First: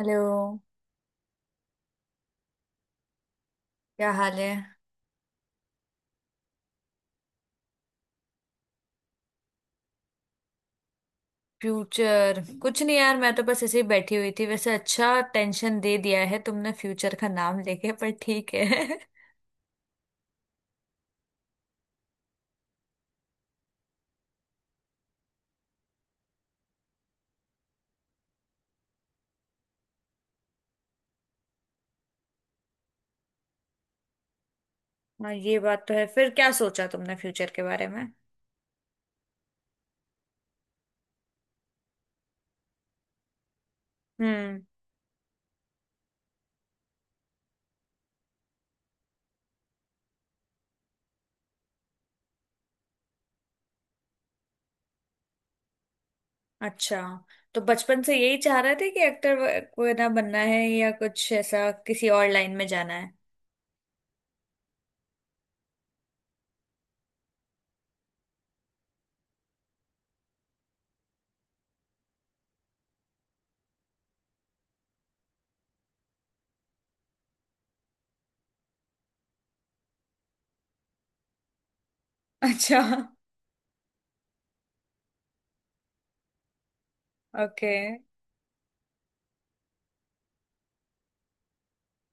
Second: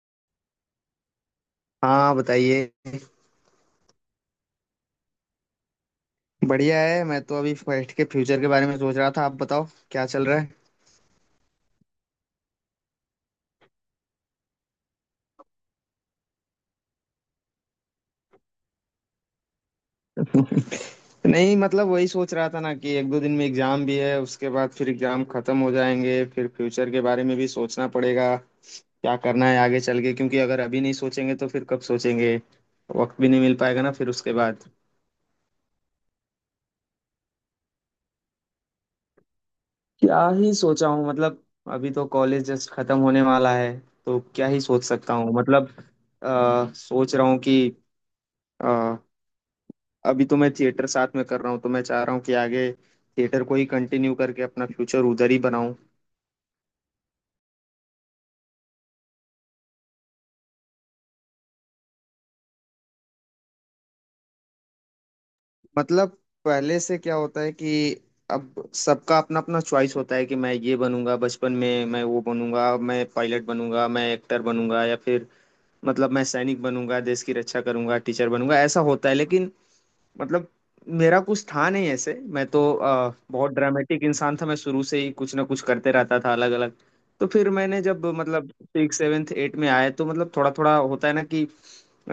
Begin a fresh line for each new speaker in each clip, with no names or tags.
Hello.
हाँ, बताइए।
क्या हाल है?
बढ़िया है। मैं तो अभी फर्स्ट के फ्यूचर के बारे में सोच रहा था। आप बताओ क्या चल रहा है।
फ्यूचर कुछ नहीं यार, मैं तो बस ऐसे ही बैठी हुई थी। वैसे अच्छा टेंशन दे दिया है तुमने फ्यूचर का नाम लेके, पर ठीक है।
नहीं, मतलब वही सोच रहा था ना कि एक दो दिन में एग्जाम भी है, उसके बाद फिर एग्जाम खत्म हो जाएंगे, फिर फ्यूचर के बारे में भी सोचना पड़ेगा, क्या करना है आगे चल के। क्योंकि अगर अभी नहीं सोचेंगे तो फिर कब सोचेंगे। वक्त भी नहीं मिल पाएगा ना फिर उसके बाद।
हाँ ये बात तो है। फिर क्या सोचा तुमने फ्यूचर के बारे में?
क्या ही सोचा हूँ मतलब। अभी तो कॉलेज जस्ट खत्म होने वाला है, तो क्या ही
हम्म,
सोच सकता हूँ मतलब। सोच रहा हूँ कि अभी तो मैं थिएटर साथ में कर रहा हूँ, तो मैं चाह रहा हूँ कि आगे थिएटर को ही कंटिन्यू करके अपना फ्यूचर उधर ही बनाऊं।
अच्छा। तो बचपन से यही चाह रहे थे कि एक्टर वगैरह बनना है, या कुछ ऐसा किसी और लाइन में जाना है?
मतलब, पहले से क्या होता है कि अब सबका अपना अपना चॉइस होता है कि मैं ये बनूंगा, बचपन में मैं वो बनूंगा, मैं पायलट बनूंगा, मैं एक्टर बनूंगा, या फिर मतलब मैं सैनिक बनूंगा, देश की रक्षा करूंगा, टीचर बनूंगा, ऐसा होता है। लेकिन मतलब मेरा कुछ था नहीं ऐसे। मैं तो
अच्छा।
बहुत ड्रामेटिक इंसान था, मैं शुरू से ही कुछ ना कुछ करते रहता था अलग अलग। तो फिर
ओके।
मैंने जब मतलब सिक्स सेवेंथ एट में आया, तो मतलब थोड़ा थोड़ा होता है ना कि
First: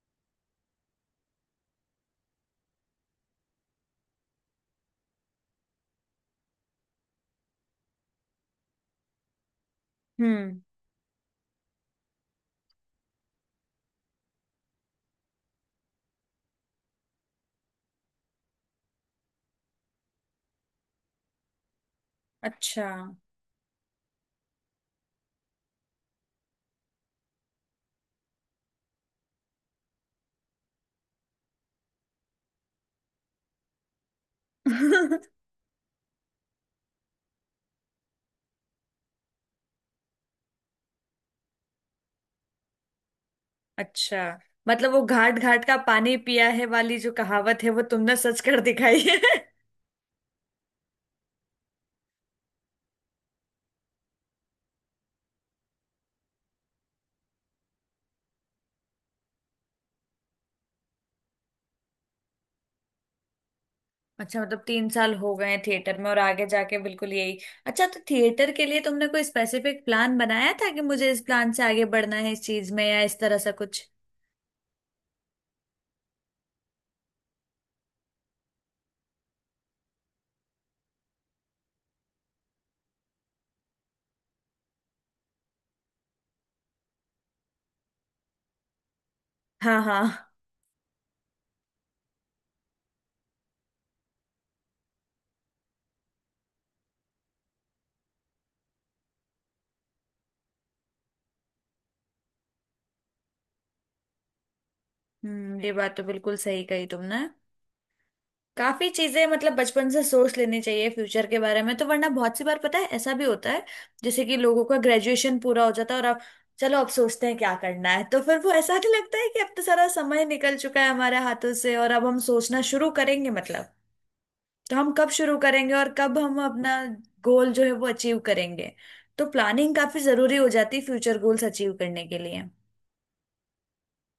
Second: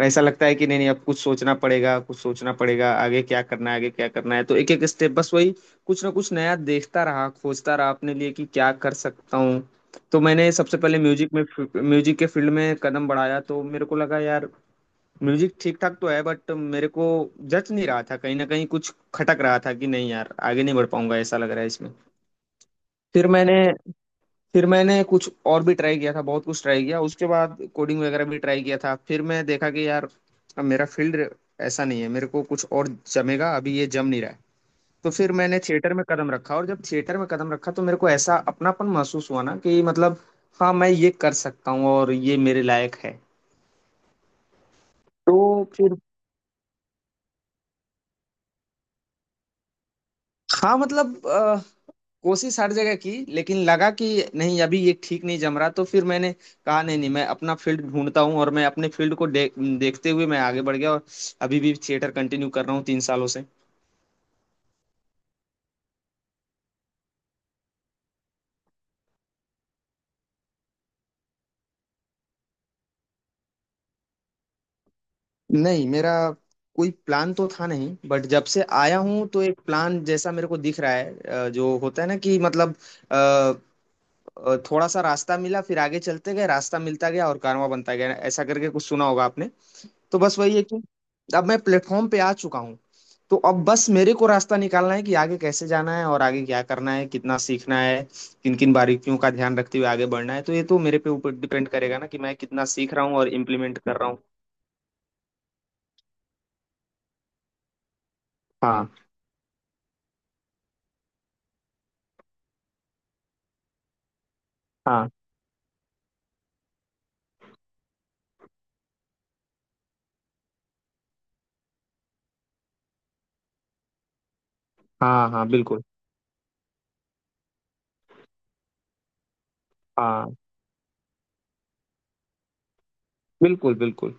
ऐसा लगता है कि नहीं नहीं, अब कुछ सोचना पड़ेगा कुछ सोचना पड़ेगा, आगे क्या करना है आगे क्या करना है। तो एक एक स्टेप बस वही कुछ ना कुछ नया देखता रहा, खोजता रहा अपने लिए कि क्या कर सकता हूँ। तो मैंने
हम्म।
सबसे पहले म्यूजिक के फील्ड में कदम बढ़ाया, तो मेरे को लगा यार म्यूजिक ठीक ठाक तो है, बट मेरे को जच नहीं रहा था। कहीं ना कहीं कुछ खटक रहा था कि नहीं यार आगे नहीं बढ़ पाऊंगा ऐसा लग रहा है इसमें।
अच्छा।
फिर मैंने फिर मैंने कुछ और भी ट्राई किया था, बहुत कुछ ट्राई किया, उसके बाद कोडिंग वगैरह भी ट्राई किया था। फिर मैं देखा कि यार अब मेरा फील्ड ऐसा नहीं है, मेरे को कुछ और जमेगा, अभी ये जम नहीं रहा है। तो फिर मैंने थिएटर में कदम रखा, और जब थिएटर में कदम रखा तो मेरे को ऐसा अपनापन महसूस हुआ ना कि मतलब हाँ, मैं ये कर सकता हूँ और ये मेरे लायक है।
अच्छा, मतलब वो घाट
तो
घाट का
फिर
पानी पिया है वाली जो कहावत है वो तुमने सच कर दिखाई है।
हाँ, मतलब कोशिश हर जगह की, लेकिन लगा कि नहीं अभी ये ठीक नहीं जम रहा। तो फिर मैंने कहा नहीं नहीं, मैं अपना फील्ड ढूंढता हूँ और मैं अपने फील्ड को देखते हुए मैं आगे बढ़ गया, और अभी भी थिएटर कंटिन्यू कर रहा हूँ 3 सालों से।
अच्छा, मतलब तीन साल हो गए हैं थिएटर में और आगे जाके बिल्कुल यही। अच्छा, तो थिएटर के लिए तुमने कोई स्पेसिफिक प्लान बनाया था कि मुझे इस प्लान से आगे बढ़ना है इस चीज में, या इस तरह सा कुछ?
नहीं मेरा कोई प्लान तो था नहीं, बट जब से आया हूँ तो एक प्लान जैसा मेरे को दिख रहा है। जो होता है ना कि मतलब अ, थोड़ा सा रास्ता मिला, फिर आगे चलते गए, रास्ता मिलता गया और कारवां बनता गया, ऐसा करके कुछ सुना होगा आपने।
हाँ हाँ।
तो बस वही है कि अब मैं प्लेटफॉर्म पे आ चुका हूँ। तो अब बस मेरे को रास्ता निकालना है कि आगे कैसे जाना है और आगे क्या करना है, कितना सीखना है, किन किन बारीकियों का ध्यान रखते हुए आगे बढ़ना है। तो ये तो मेरे पे ऊपर डिपेंड करेगा ना कि मैं कितना सीख रहा हूँ और इम्प्लीमेंट कर रहा हूँ।
हम्म, ये बात तो बिल्कुल सही कही तुमने।
हाँ
काफी चीजें मतलब बचपन से सोच लेनी चाहिए फ्यूचर के बारे में, तो वरना बहुत सी बार पता है ऐसा भी होता है जैसे कि लोगों का
हाँ।
ग्रेजुएशन पूरा हो जाता है और अब चलो अब सोचते हैं क्या करना है, तो फिर वो ऐसा नहीं लगता है कि अब तो सारा समय निकल चुका है हमारे हाथों से और अब हम सोचना शुरू करेंगे। मतलब तो हम कब
हाँ
शुरू
हाँ,
करेंगे
बिल्कुल।
और कब हम अपना गोल जो है वो अचीव करेंगे? तो प्लानिंग काफी जरूरी
हाँ,
हो जाती है फ्यूचर गोल्स अचीव करने के लिए।
बिल्कुल बिल्कुल।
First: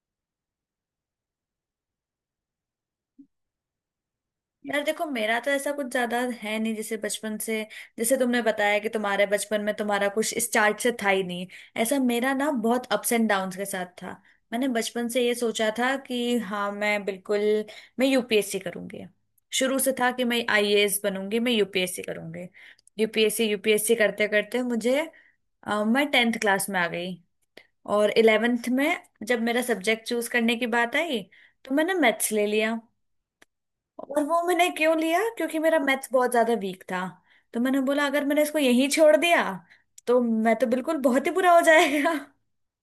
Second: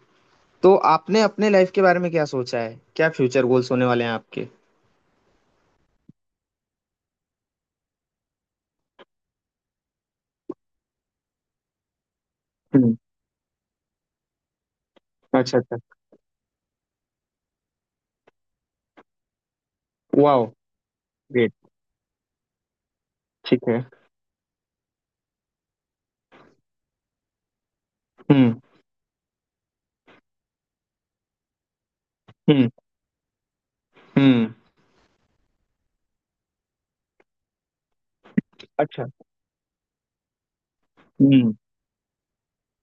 तो आपने अपने लाइफ के बारे में क्या सोचा है, क्या फ्यूचर गोल्स होने वाले हैं आपके।
यार देखो, मेरा तो ऐसा कुछ ज्यादा है नहीं, जैसे बचपन से, जैसे तुमने बताया कि तुम्हारे बचपन में तुम्हारा कुछ स्टार्ट से था ही नहीं, ऐसा मेरा ना बहुत
हम्म।
अप्स एंड डाउन्स के साथ था। मैंने बचपन से ये
अच्छा,
सोचा
अच्छा।
था कि हाँ, मैं बिल्कुल मैं यूपीएससी करूंगी। शुरू से था कि मैं
वाओ,
आईएएस बनूंगी, मैं
ग्रेट।
यूपीएससी करूंगी। यूपीएससी
ठीक है।
यूपीएससी करते करते मुझे मैं टेंथ क्लास में आ गई। और
हम्म।
इलेवेंथ में जब मेरा सब्जेक्ट चूज करने की बात आई तो मैंने मैथ्स ले
हम्म।
लिया। और वो
हम्म।
मैंने क्यों लिया, क्योंकि मेरा मैथ्स बहुत ज्यादा वीक था। तो मैंने बोला, अगर मैंने इसको यहीं
अच्छा।
छोड़ दिया तो मैं तो बिल्कुल बहुत ही बुरा
हम्म।
हो जाएगा।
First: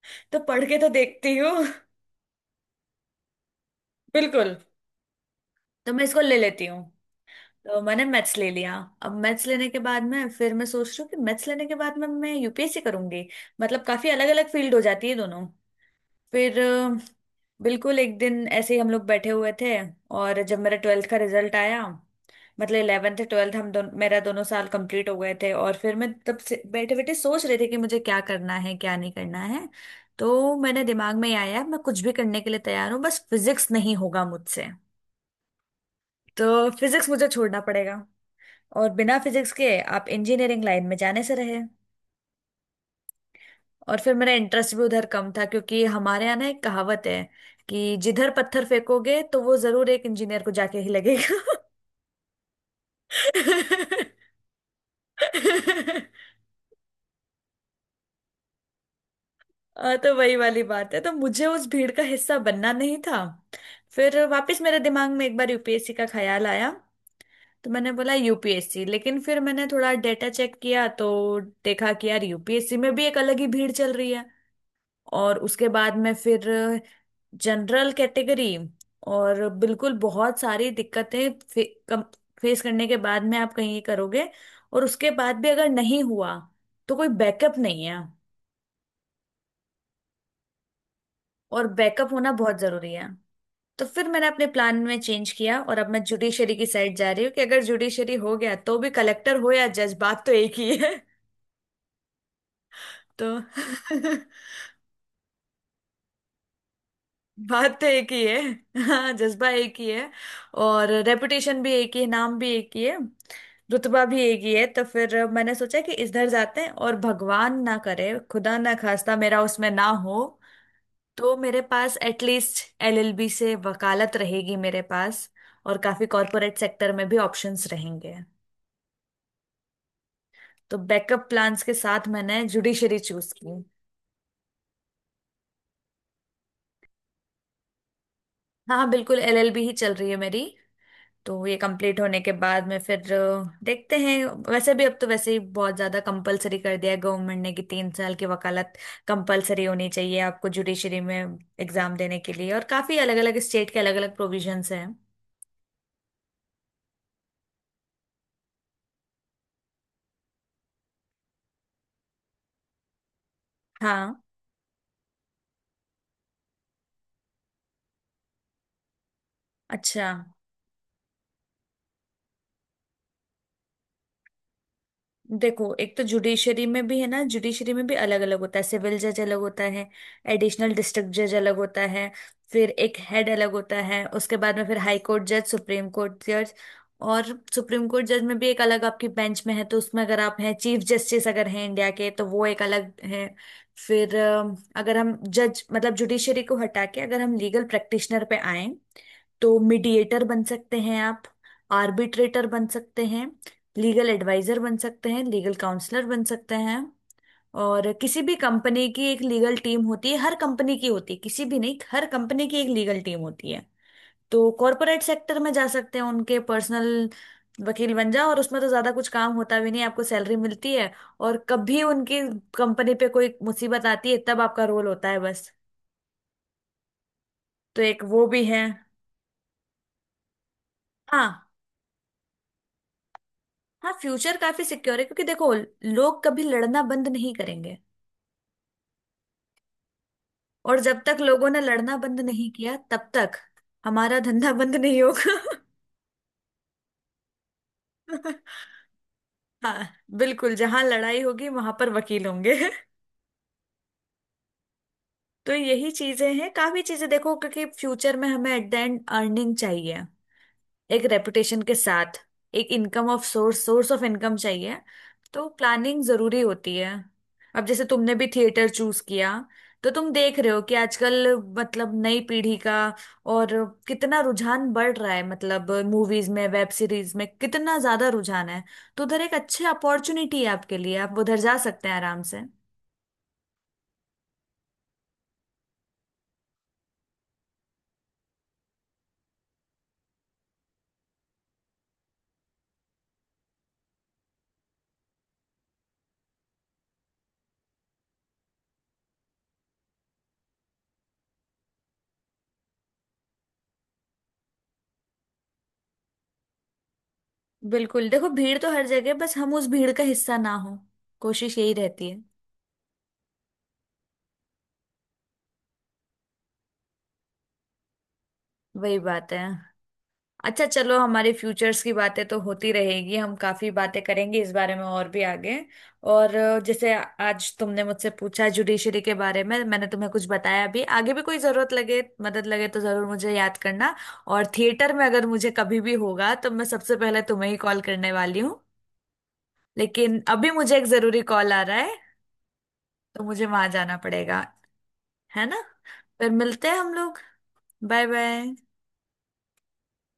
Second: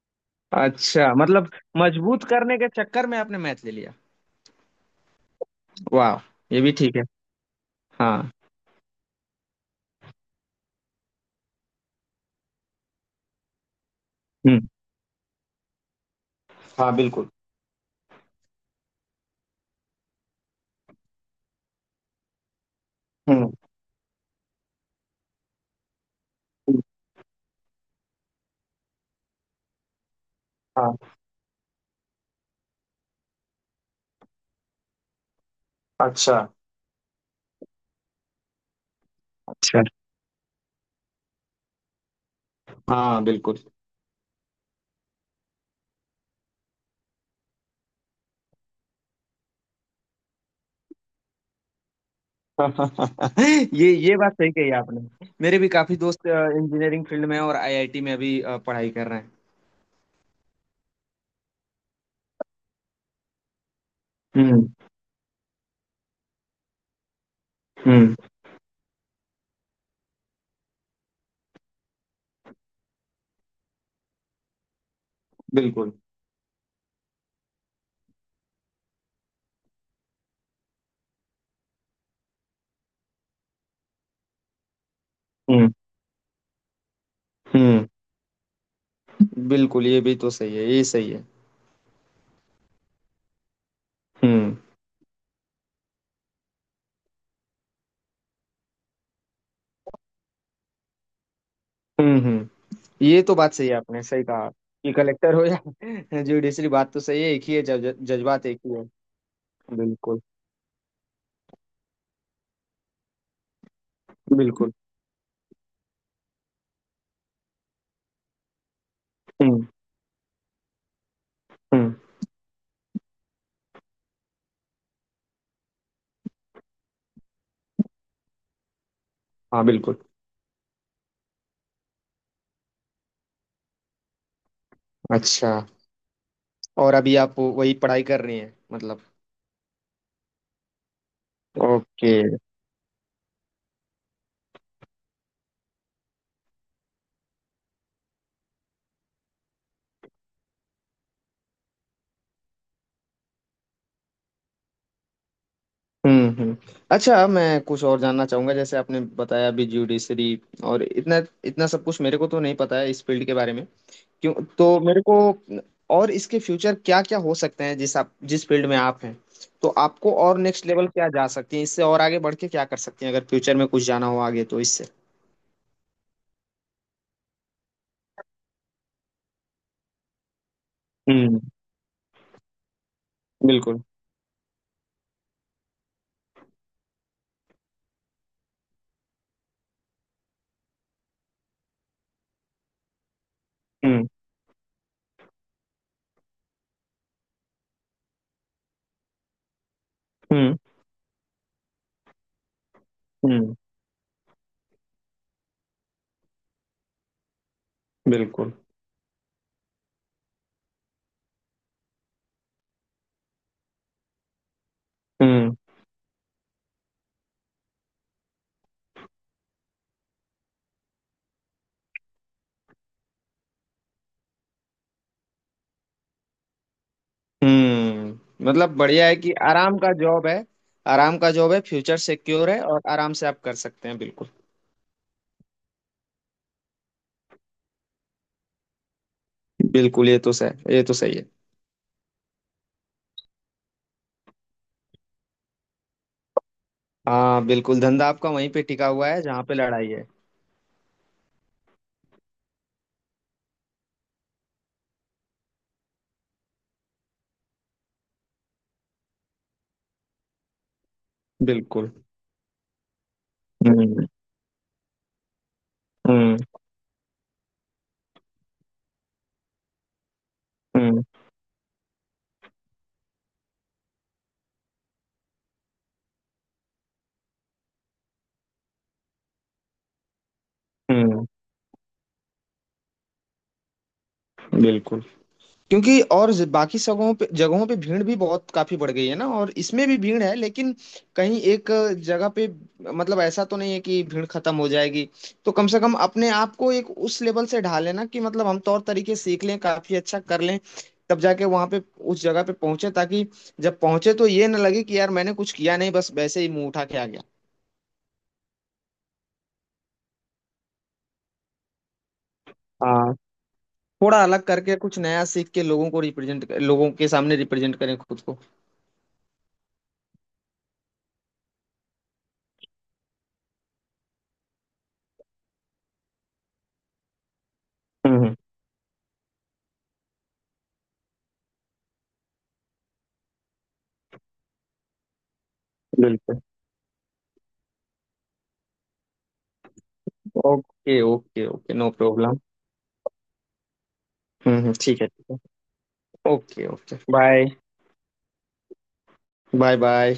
तो पढ़ के तो
अच्छा,
देखती
मतलब
हूँ।
मजबूत करने के चक्कर में आपने मैच ले लिया।
बिल्कुल, तो मैं
वाह,
इसको ले
ये
लेती
भी
हूँ।
ठीक है।
तो मैंने
हाँ।
मैथ्स ले लिया। अब मैथ्स लेने के बाद में फिर मैं सोच रही हूँ कि मैथ्स लेने के बाद में मैं यूपीएससी करूंगी, मतलब काफी अलग अलग
हम्म।
फील्ड हो जाती है दोनों। फिर
हाँ, बिल्कुल।
बिल्कुल एक दिन ऐसे ही हम लोग बैठे हुए थे और जब मेरा ट्वेल्थ का रिजल्ट आया, मतलब इलेवेंथ
हम्म।
ट्वेल्थ हम दोनों मेरा दोनों साल कंप्लीट हो गए थे और फिर मैं तब से बैठे बैठे सोच रहे थे कि मुझे क्या करना है क्या नहीं करना है। तो मैंने
हाँ।
दिमाग में आया, मैं कुछ भी करने के लिए तैयार हूँ बस फिजिक्स नहीं होगा मुझसे।
अच्छा,
तो फिजिक्स मुझे छोड़ना पड़ेगा। और बिना फिजिक्स के
अच्छा।
आप इंजीनियरिंग लाइन में जाने से रहे।
हाँ, बिल्कुल।
और फिर मेरा इंटरेस्ट भी उधर कम था, क्योंकि हमारे यहाँ ना एक कहावत है कि जिधर पत्थर फेंकोगे तो वो जरूर एक इंजीनियर को जाके ही लगेगा।
ये बात सही कही आपने। मेरे भी काफी दोस्त इंजीनियरिंग फील्ड में हैं और आईआईटी में अभी पढ़ाई कर रहे हैं।
तो वही वाली बात है, तो मुझे उस भीड़ का हिस्सा बनना नहीं था। फिर वापस
हम्म
मेरे दिमाग में एक बार यूपीएससी का ख्याल आया। तो मैंने बोला
हम्म,
यूपीएससी, लेकिन फिर मैंने थोड़ा डेटा चेक किया तो देखा कि यार यूपीएससी में भी एक अलग ही भीड़ चल रही है। और उसके
बिल्कुल।
बाद में फिर जनरल कैटेगरी और बिल्कुल बहुत सारी दिक्कतें फेस करने के बाद में आप कहीं ये करोगे और उसके बाद भी अगर
हम्म
नहीं हुआ तो कोई बैकअप नहीं
हम्म,
है।
बिल्कुल। ये भी तो सही है, ये सही है।
और बैकअप होना बहुत जरूरी है। तो फिर मैंने अपने
हम्म
प्लान में चेंज किया और अब मैं जुडिशरी की साइड जा रही हूँ कि अगर जुडिशरी हो गया तो भी, कलेक्टर हो या जज बात तो एक ही है।
हम्म। हम्म। ये तो
तो
बात सही है, आपने सही कहा कि कलेक्टर हो या जुडिशरी, बात तो सही है एक ही है,
बात तो एक ही है।
जज्बात एक ही है।
हाँ, जज्बा एक ही है।
बिल्कुल
और रेपुटेशन भी एक ही है, नाम भी एक ही है, रुतबा भी एक ही है।
बिल्कुल।
तो फिर मैंने सोचा कि इधर जाते हैं, और भगवान ना करे खुदा ना खास्ता मेरा
हम्म
उसमें ना हो तो मेरे
हम्म।
पास एटलीस्ट एलएलबी से वकालत रहेगी मेरे पास। और काफी कॉरपोरेट सेक्टर में भी ऑप्शंस रहेंगे।
हाँ, बिल्कुल।
तो बैकअप प्लान्स के साथ मैंने जुडिशरी चूज की।
अच्छा, और अभी आप वही पढ़ाई कर रही हैं
हाँ
मतलब।
बिल्कुल, एलएलबी ही चल रही है मेरी। तो ये कंप्लीट
ओके।
होने के बाद में फिर देखते हैं। वैसे भी अब तो वैसे ही बहुत ज्यादा कंपलसरी कर दिया है गवर्नमेंट ने कि तीन साल की वकालत कंपलसरी होनी चाहिए आपको जुडिशरी में एग्जाम देने के लिए। और काफी अलग अलग स्टेट के अलग अलग प्रोविजंस हैं।
हम्म। अच्छा, मैं कुछ और जानना चाहूंगा। जैसे आपने बताया अभी ज्यूडिशरी, और इतना इतना सब कुछ मेरे को तो नहीं पता है इस फील्ड के बारे में।
हाँ।
क्यों तो मेरे को, और इसके फ्यूचर क्या क्या हो सकते हैं जिस आप जिस फील्ड में आप हैं, तो
अच्छा,
आपको और नेक्स्ट लेवल क्या जा सकती है इससे, और आगे बढ़ के क्या कर सकती हैं अगर फ्यूचर में कुछ जाना हो आगे तो इससे।
देखो एक तो जुडिशरी में भी है ना, जुडिशरी में भी अलग अलग होता है। सिविल जज अलग होता है, एडिशनल डिस्ट्रिक्ट जज
हम्म,
अलग होता है। फिर एक हेड अलग होता
बिल्कुल।
है, उसके बाद में फिर हाई कोर्ट जज, सुप्रीम कोर्ट जज। और सुप्रीम कोर्ट जज में भी एक अलग आपकी बेंच में है, तो उसमें अगर आप हैं चीफ जस्टिस अगर हैं इंडिया के तो वो एक अलग है।
हम्म
फिर अगर हम जज मतलब जुडिशरी को हटा के अगर हम लीगल प्रैक्टिशनर पे आए तो मीडिएटर बन
हम्म।
सकते हैं आप, आर्बिट्रेटर बन सकते हैं,
हम्म,
लीगल एडवाइजर बन सकते हैं, लीगल काउंसलर बन सकते हैं। और किसी भी
बिल्कुल।
कंपनी की एक लीगल टीम होती है, हर कंपनी की होती है, किसी भी नहीं हर कंपनी की एक लीगल टीम होती है। तो कॉरपोरेट सेक्टर में
हम्म
जा सकते हैं उनके पर्सनल वकील बन जाओ, और उसमें तो ज्यादा कुछ काम होता भी नहीं, आपको सैलरी मिलती है और कभी उनकी कंपनी पे कोई मुसीबत आती है तब आपका रोल होता है, बस। तो एक वो भी
हम्म,
है।
मतलब बढ़िया है कि आराम का जॉब है। आराम का
हाँ।
जॉब है, फ्यूचर सिक्योर है और आराम से आप कर सकते
हाँ,
हैं, बिल्कुल।
फ्यूचर काफी सिक्योर है, क्योंकि देखो लोग कभी लड़ना बंद नहीं करेंगे।
बिल्कुल, ये तो सही,
और
ये तो
जब
सही
तक
है।
लोगों ने लड़ना बंद नहीं किया तब तक हमारा धंधा बंद नहीं होगा।
हाँ बिल्कुल, धंधा आपका वहीं पे टिका हुआ है जहाँ पे
हाँ,
लड़ाई है।
बिल्कुल जहां लड़ाई होगी वहां पर वकील होंगे। तो यही चीजें हैं, काफी चीजें देखो, क्योंकि फ्यूचर में हमें एट द एंड अर्निंग चाहिए एक रेपुटेशन के
बिल्कुल।
साथ, एक income of source source of
hmm
income चाहिए। तो प्लानिंग
हम्म।
जरूरी होती है। अब जैसे तुमने भी थिएटर चूज किया, तो तुम देख रहे हो कि
हम्म
आजकल मतलब नई पीढ़ी का और कितना रुझान बढ़ रहा है, मतलब मूवीज में वेब सीरीज में कितना ज्यादा रुझान है। तो उधर एक अच्छी अपॉर्चुनिटी है आपके लिए, आप
हम्म,
उधर जा सकते हैं आराम से।
बिल्कुल। क्योंकि और बाकी जगहों पे भीड़ भी बहुत काफी बढ़ गई है ना, और इसमें भी भीड़ है लेकिन कहीं एक जगह पे, मतलब ऐसा तो नहीं है कि भीड़ खत्म हो जाएगी। तो कम से कम अपने आप को एक उस लेवल से ढाल लेना कि मतलब हम तौर तरीके सीख लें, काफी अच्छा कर लें, तब जाके वहां पे उस जगह पे पहुंचे, ताकि जब पहुंचे तो ये ना लगे कि यार मैंने कुछ किया नहीं बस वैसे ही मुंह उठा के आ गया।
बिल्कुल, देखो भीड़ तो हर जगह, बस हम उस भीड़ का हिस्सा ना हो, कोशिश यही रहती है।
हाँ, थोड़ा अलग करके कुछ नया सीख के लोगों के सामने रिप्रेजेंट करें खुद को।
वही बात है। अच्छा चलो, हमारे फ्यूचर्स की बातें तो होती रहेगी, हम काफी बातें करेंगे इस बारे में और भी आगे। और जैसे आज तुमने मुझसे
हम्म हम्म,
पूछा जुडिशरी के बारे में, मैंने तुम्हें कुछ बताया भी, आगे भी कोई जरूरत लगे मदद लगे तो जरूर मुझे याद करना। और थिएटर में अगर मुझे कभी भी होगा
बिल्कुल।
तो मैं सबसे पहले तुम्हें ही कॉल करने वाली हूँ। लेकिन अभी मुझे एक
ओके,
जरूरी
ओके,
कॉल आ
ओके,
रहा
नो
है,
प्रॉब्लम।
तो मुझे वहां जाना पड़ेगा,
ठीक है ठीक
है ना। फिर
है। ओके,
मिलते हैं हम
ओके,
लोग।
Bye.
Bye bye.
Bye bye.